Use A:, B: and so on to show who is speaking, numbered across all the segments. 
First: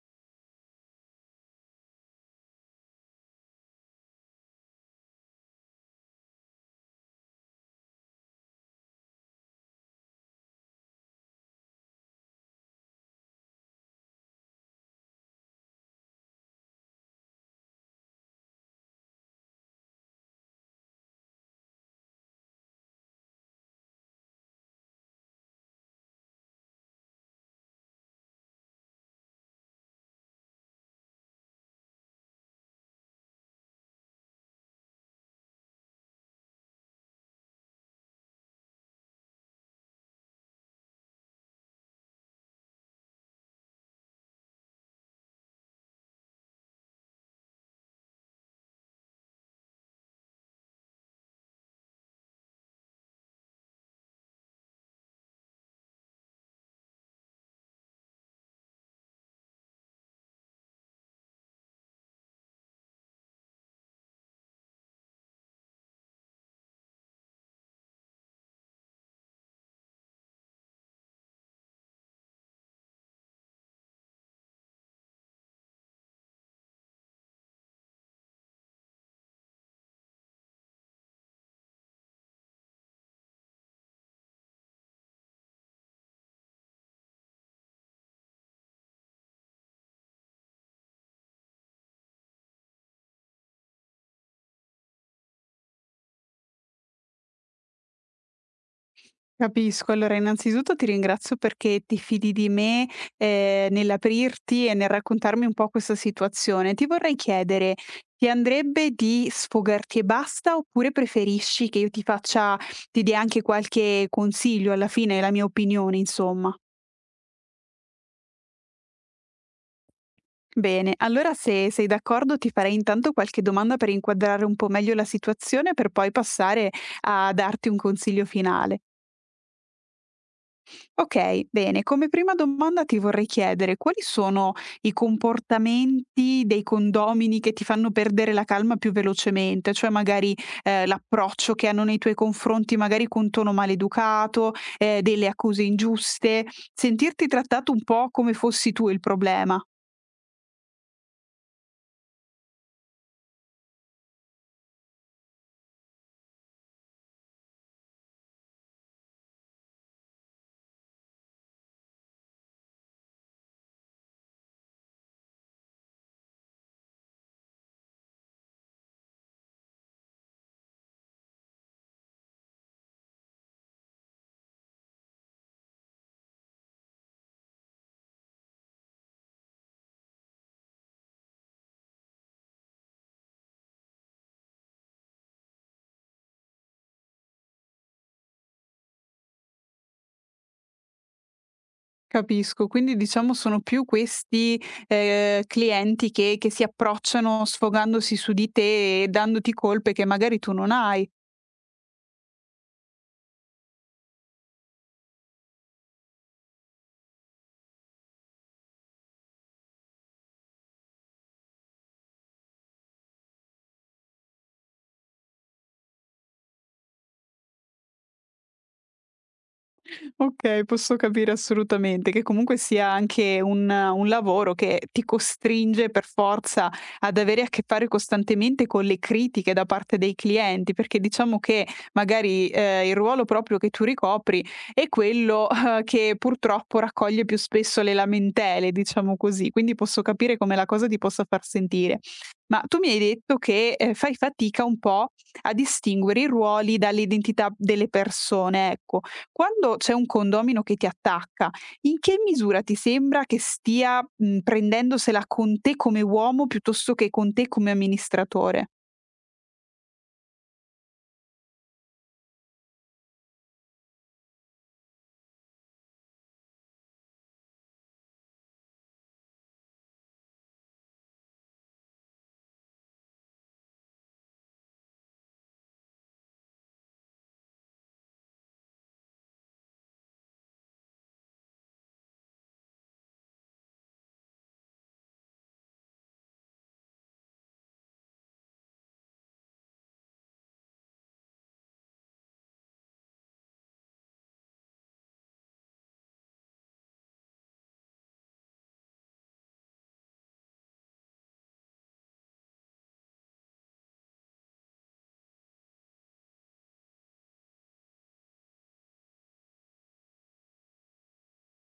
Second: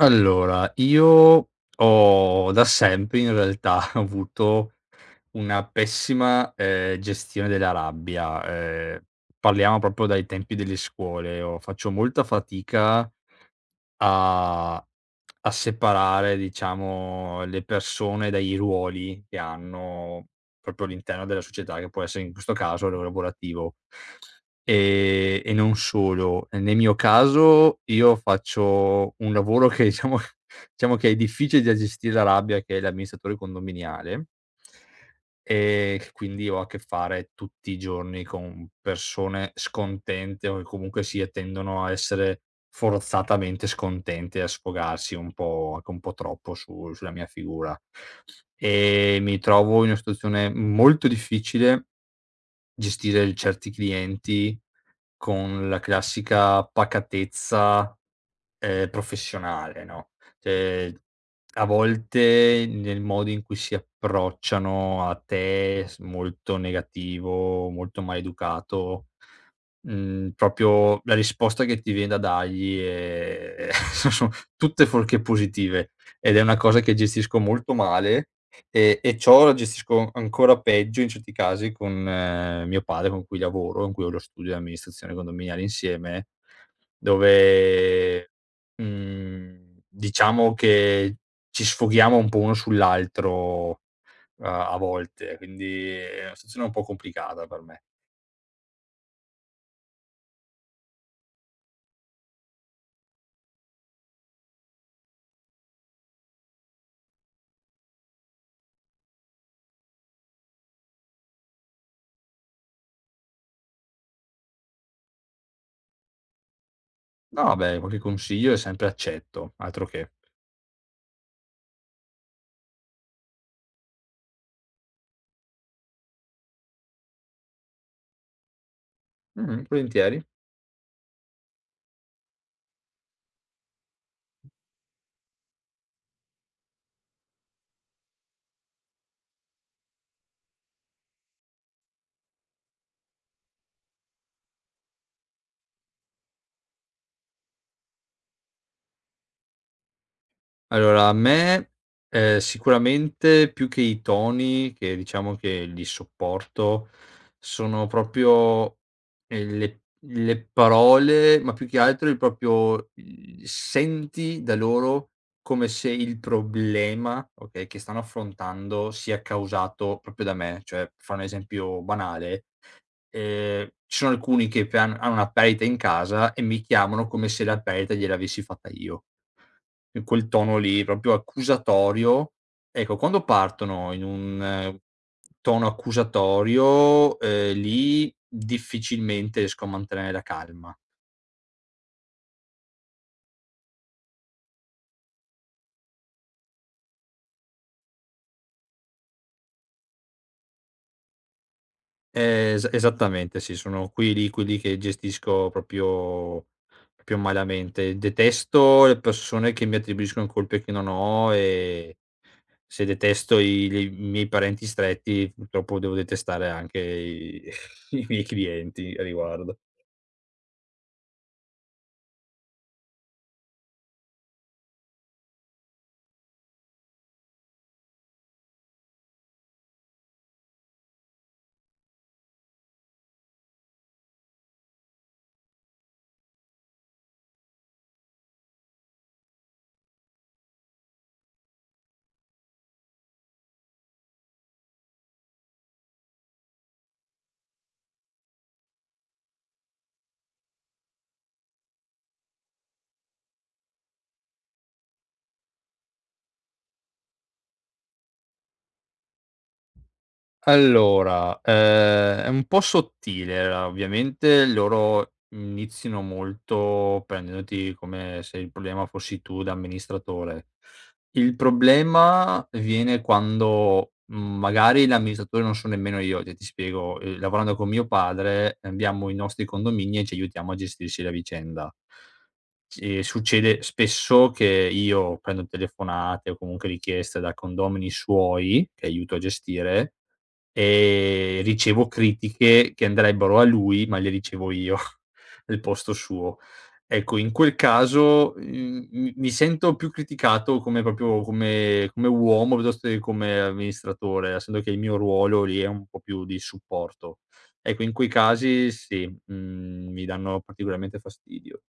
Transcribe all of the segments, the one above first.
A: Allora, io ho da sempre in realtà avuto una pessima, gestione della rabbia. Parliamo proprio dai tempi delle scuole. Io faccio molta fatica a a separare, diciamo, le persone dai ruoli che hanno proprio all'interno della società, che può essere in questo caso quello lavorativo. E non solo. Nel mio caso io faccio un lavoro che diciamo che è difficile da gestire la rabbia, che è l'amministratore condominiale, che quindi ho a che fare tutti i giorni con persone scontente o che comunque sì, e tendono a essere forzatamente scontenti, a sfogarsi un po', anche un po' troppo, su sulla mia figura. Mi trovo in una situazione molto difficile, gestire il certi clienti con la classica pacatezza, professionale, no, cioè a volte nel modo in cui si approcciano a te s molto negativo, molto maleducato. Mhmm, proprio la risposta che ti vien da dargli è tutte fuorché positive, ed è una cosa che gestisco molto male. E ciò la gestisco ancora peggio in certi casi con mio padre, con cui lavoro, con cui ho lo studio di amministrazione condominiale insieme, dove, mhmm, diciamo che ci sfoghiamo un po' uno sull'altro a volte, quindi è una situazione un po' complicata per me.
B: Capisco. Allora, innanzitutto ti ringrazio perché ti fidi di me, nell'aprirti e nel raccontarmi un po' questa situazione. Ti vorrei chiedere: ti andrebbe di sfogarti e basta, oppure preferisci che io ti dia anche qualche consiglio alla fine, la mia opinione insomma?
A: No, beh, qualche consiglio è sempre accetto, altro che.
B: Bene, allora se sei d'accordo ti farei intanto qualche domanda per inquadrare un po' meglio la situazione, per poi passare a darti un consiglio finale.
A: Mh-mh, volentieri.
B: Okay, bene. Come prima domanda ti vorrei chiedere quali sono i comportamenti dei condomini che ti fanno perdere la calma più velocemente? Cioè magari, l'approccio che hanno nei tuoi confronti, magari con tono maleducato, delle accuse ingiuste, sentirti trattato un po' come fossi tu il problema.
A: Allora a me, sicuramente più che i toni, che diciamo che li sopporto, sono proprio, le parole, ma più che altro il senti da loro come se il problema, okay, che stanno affrontando sia causato proprio da me. Cioè, per fare un esempio banale, ci sono alcuni che pe han hanno una perdita in casa e mi chiamano come se la perdita gliel'avessi fatta io. In quel tono lì, proprio accusatorio. Ecco, quando partono in un tono accusatorio, lì difficilmente riesco a mantenere la calma.
B: Capisco, quindi diciamo sono più questi, clienti che si approcciano sfogandosi su di te e dandoti colpe che magari tu non hai.
A: Es esattamente sì, sono quelli che gestisco proprio malamente. Detesto le persone che mi attribuiscono colpe che non ho, e se detesto i miei parenti stretti, purtroppo devo detestare anche i i miei clienti a riguardo.
B: Okay, posso capire assolutamente che comunque sia anche un lavoro che ti costringe per forza ad avere a che fare costantemente con le critiche da parte dei clienti, perché diciamo che magari, il ruolo proprio che tu ricopri è quello, che purtroppo raccoglie più spesso le lamentele, diciamo così, quindi posso capire come la cosa ti possa far sentire. Ma tu mi hai detto che, fai fatica un po' a distinguere i ruoli dall'identità delle persone, ecco. Quando c'è un condomino che ti attacca, in che misura ti sembra che stia, prendendosela con te come uomo piuttosto che con te come amministratore?
A: Allora, è un po' sottile, a ovviamente loro iniziano molto prendendoti come se il problema fossi tu da amministratore. Il problema viene quando, mhmm, magari l'amministratore non sono nemmeno io, cioè ti spiego, lavorando con mio padre abbiamo i nostri condomini e ci aiutiamo a gestirci la vicenda. Ci succede spesso che io prendo telefonate o comunque richieste da condomini suoi, che aiuto a gestire. Ricevo critiche che andrebbero a lui, ma le ricevo io al posto suo. Ecco, in quel caso, mhmm, mi sento più criticato come uomo piuttosto che come amministratore, essendo che il mio ruolo lì è un po' più di supporto. Ecco, in quei casi sì, mhmm, mi danno particolarmente fastidio.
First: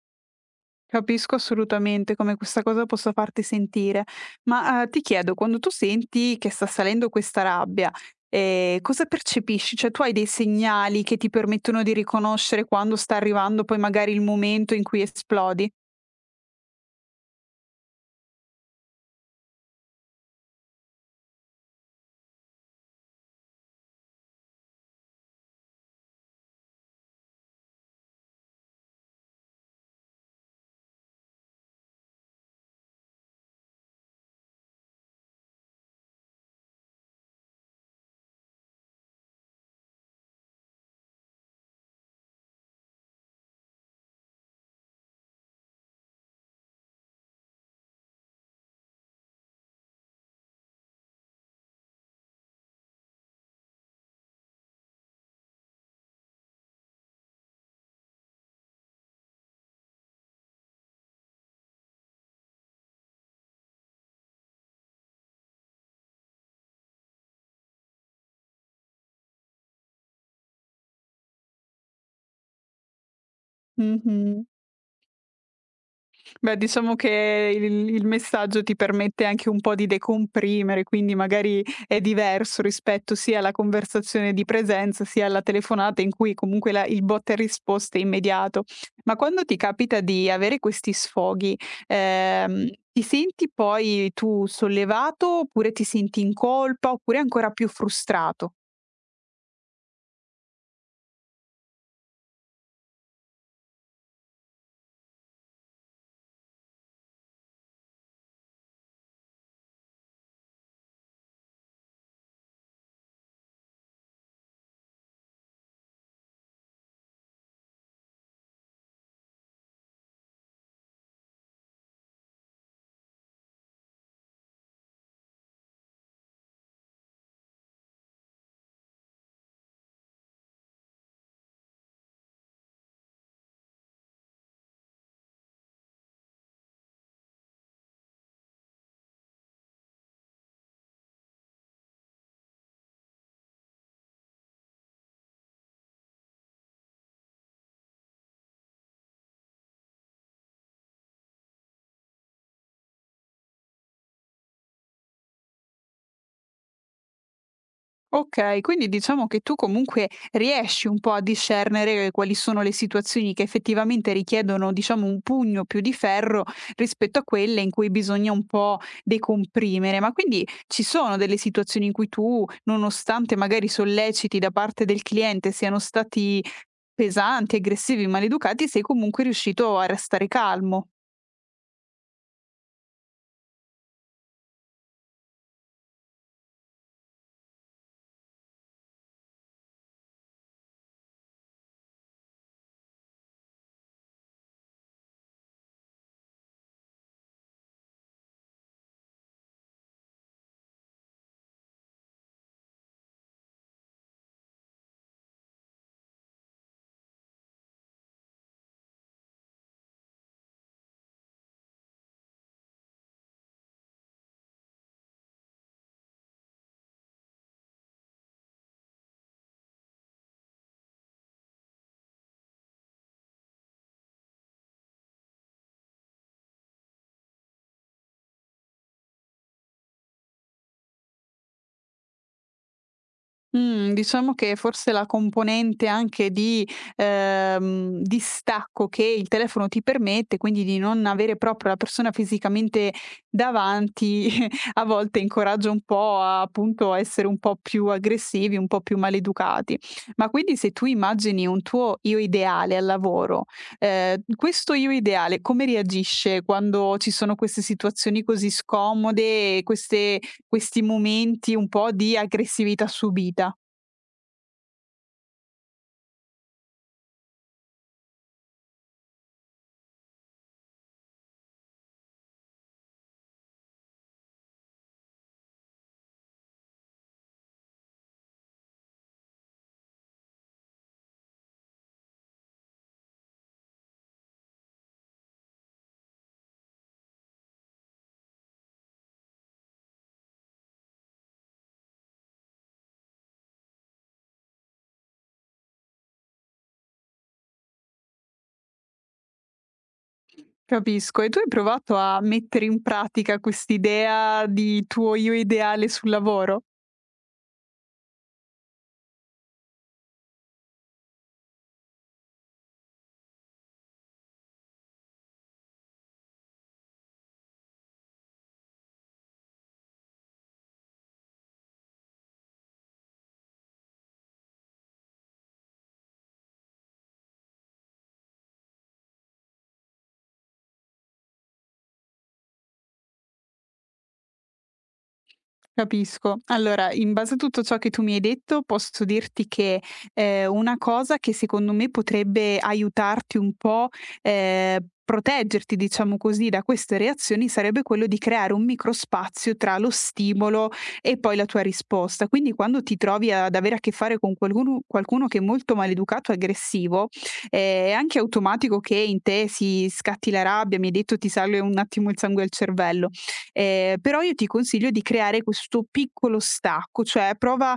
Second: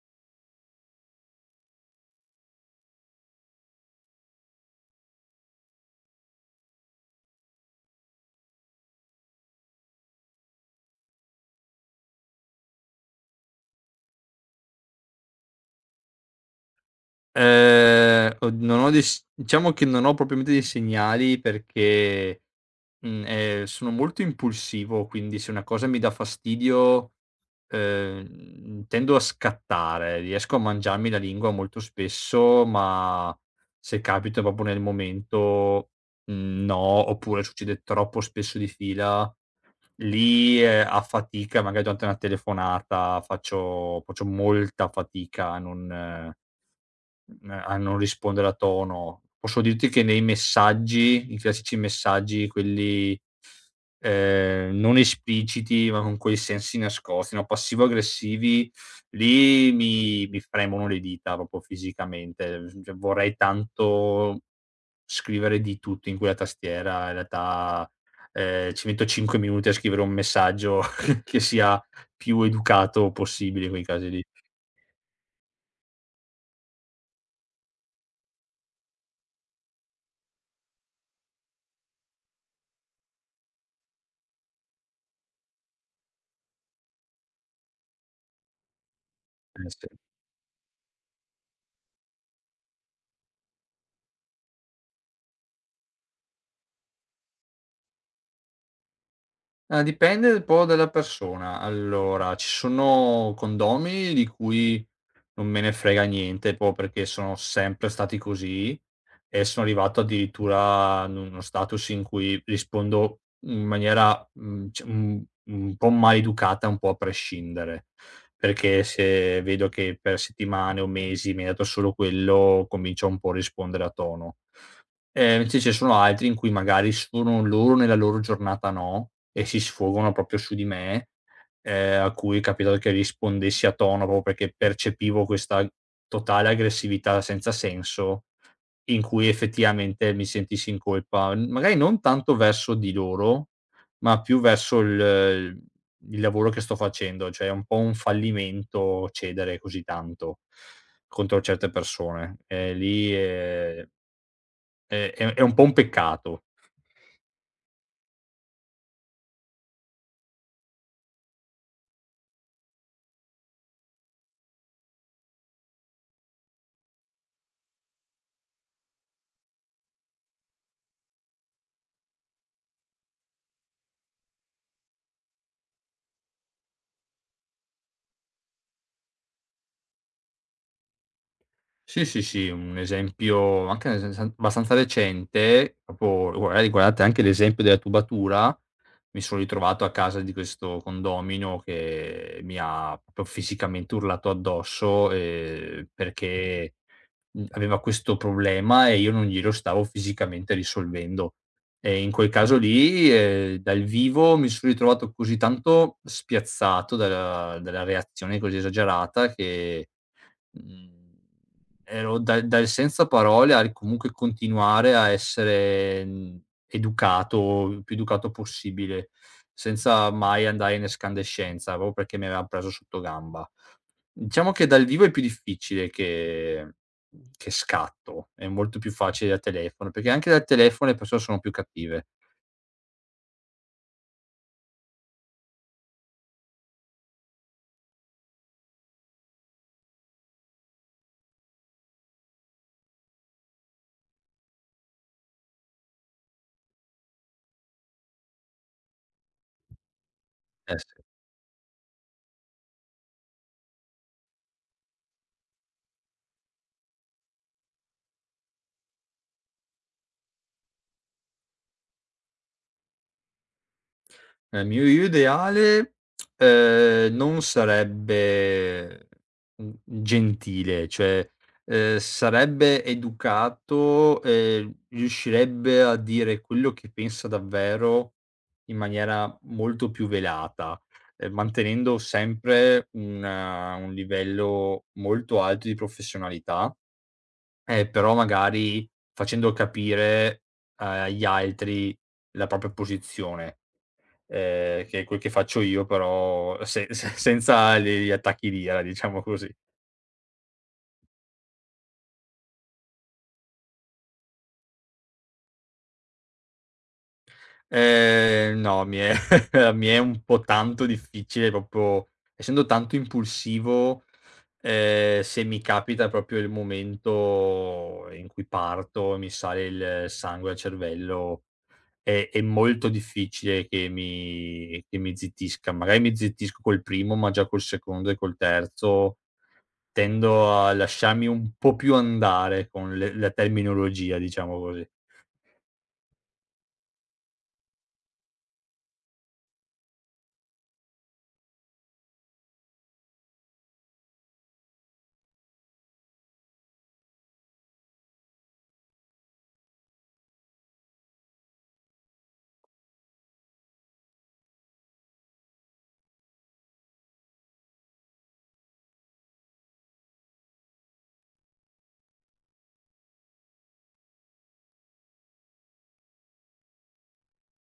B: Capisco assolutamente come questa cosa possa farti sentire, ma, ti chiedo, quando tu senti che sta salendo questa rabbia, cosa percepisci? Cioè, tu hai dei segnali che ti permettono di riconoscere quando sta arrivando poi magari il momento in cui esplodi?
A: Od non ho dei s diciamo che non ho propriamente dei segnali perché mhmm, sono molto impulsivo, quindi se una cosa mi dà fastidio, tendo a scattare. Riesco a mangiarmi la lingua molto spesso, ma se capita proprio nel momento, mhmm, no, oppure succede troppo spesso di fila, lì, a fatica, magari durante una telefonata, faccio molta fatica a non mhmm, a non rispondere a tono. Posso dirti che nei messaggi, i classici messaggi quelli, non espliciti, ma con quei sensi nascosti, no, passivo-aggressivi, lì mi fremono le dita proprio fisicamente. S cioè vorrei tanto scrivere di tutto in quella tastiera, in realtà, ci metto 5 minuti a scrivere un messaggio che sia più educato possibile in quei casi lì.
B: Mh-mh. Beh, diciamo che il messaggio ti permette anche un po' di decomprimere, quindi magari è diverso rispetto sia alla conversazione di presenza, sia alla telefonata in cui comunque la il botta e risposta è immediato. Ma quando ti
A: Sì.
B: capita di avere questi sfoghi, ti senti poi tu sollevato, oppure ti senti in colpa, oppure ancora più frustrato?
A: Ah, dipende un po' dalla persona. Allora, ci sono condomini di cui non me ne frega niente, proprio perché sono sempre stati così e sono arrivato addirittura in uno status in cui rispondo in maniera un po' maleducata, un po' a prescindere. Perché se vedo che per settimane o mesi mi hai dato solo quello, comincio un po' a rispondere a tono. Sì, ce ne sono altri in cui magari sono loro nella loro giornata, no, e si sfogano proprio su di me, a cui è capitato che rispondessi a tono proprio perché percepivo questa totale aggressività senza senso, in cui effettivamente mi sentissi in colpa, n magari non tanto verso di loro, ma più verso il lavoro che sto facendo, cioè è un po' un fallimento cedere così tanto contro certe persone. E lì, è un po' un peccato.
B: Okay, quindi diciamo che tu comunque riesci un po' a discernere quali sono le situazioni che effettivamente richiedono, diciamo, un pugno più di ferro rispetto a quelle in cui bisogna un po' decomprimere. Ma quindi ci sono delle situazioni in cui tu, nonostante magari solleciti da parte del cliente siano stati pesanti, aggressivi, maleducati, sei comunque riuscito a restare calmo?
A: Sì, sì, sì, un esempio anche nel senso abbastanza recente, proprio magari riguardante anche l'esempio della tubatura, mi sono ritrovato a casa di questo condomino che mi ha proprio fisicamente urlato addosso, perché mhmm, aveva questo problema e io non glielo stavo fisicamente risolvendo. E in quel caso lì, dal vivo mi sono ritrovato così tanto spiazzato dalla reazione così esagerata che, mhmm, ero dal senza parole al comunque continuare a essere, mhmm, educato, il più educato possibile, senza mai andare in escandescenza, proprio perché mi aveva preso sotto gamba. Diciamo che dal vivo è più difficile che scatto, è molto più facile da telefono, perché anche dal telefono le persone sono più cattive.
B: Mhmm, diciamo che forse la componente anche di, distacco che il telefono ti permette, quindi di non avere proprio la persona fisicamente davanti, a volte incoraggia un po' a appunto a essere un po' più aggressivi, un po' più maleducati. Ma quindi se
A: S
B: tu immagini un tuo io ideale al lavoro, questo io ideale come reagisce quando ci sono queste situazioni così scomode, queste questi momenti un po' di aggressività subita.
A: nel mio io ideale, non sarebbe, mhmm, gentile, cioè, sarebbe educato e riuscirebbe a dire quello che pensa davvero in maniera molto più velata, mantenendo sempre un livello molto alto di professionalità, però magari facendo capire agli altri la propria posizione, che è quel che faccio io, però se se senza gli attacchi di ira, diciamo così.
B: Capisco. E tu hai provato a mettere in pratica quest'idea di tuo io ideale sul lavoro?
A: No, mi è mi è un po' tanto difficile, proprio essendo tanto impulsivo, se mi capita proprio il momento in cui parto, mi sale il sangue al cervello, è molto difficile che mi zittisca. Magari mi zittisco col primo, ma già col secondo e col terzo tendo a lasciarmi un po' più andare con le la terminologia, diciamo così.
B: Capisco. Allora, in base a tutto ciò che tu mi hai detto, posso dirti che, una cosa che secondo me potrebbe aiutarti un po', ehm, proteggerti diciamo così da queste reazioni, sarebbe quello di creare un microspazio tra lo stimolo e poi la tua risposta. Quindi quando ti trovi ad avere a che fare con qualcuno che è molto maleducato e aggressivo, è anche automatico che in te si scatti la rabbia, mi hai detto ti sale un attimo il sangue al cervello. Però io ti consiglio di creare questo piccolo stacco, cioè prova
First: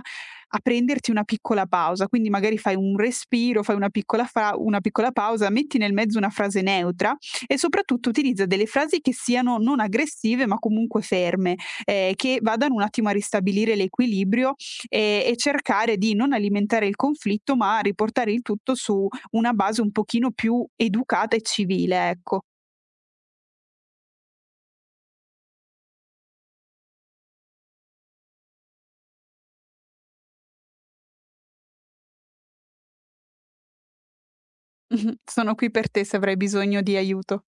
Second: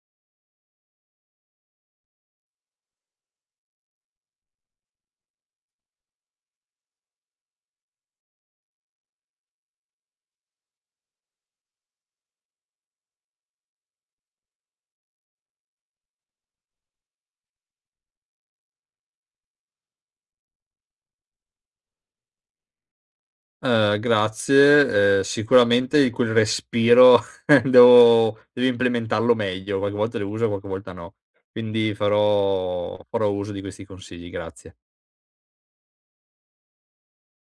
B: a prenderti una piccola pausa, quindi magari fai un respiro, fai una piccola fa una piccola pausa, metti nel mezzo una frase neutra e soprattutto utilizza delle frasi che siano non aggressive ma comunque ferme, che vadano un attimo a ristabilire l'equilibrio, e cercare di non alimentare il conflitto, ma riportare il tutto su una base un pochino più educata e civile, ecco.
A: Grazie. Sicuramente quel respiro devo implementarlo meglio. Qualche volta le uso, qualche volta no. Quindi farò uso di questi consigli, grazie.
B: Sono qui per te se avrai bisogno di aiuto.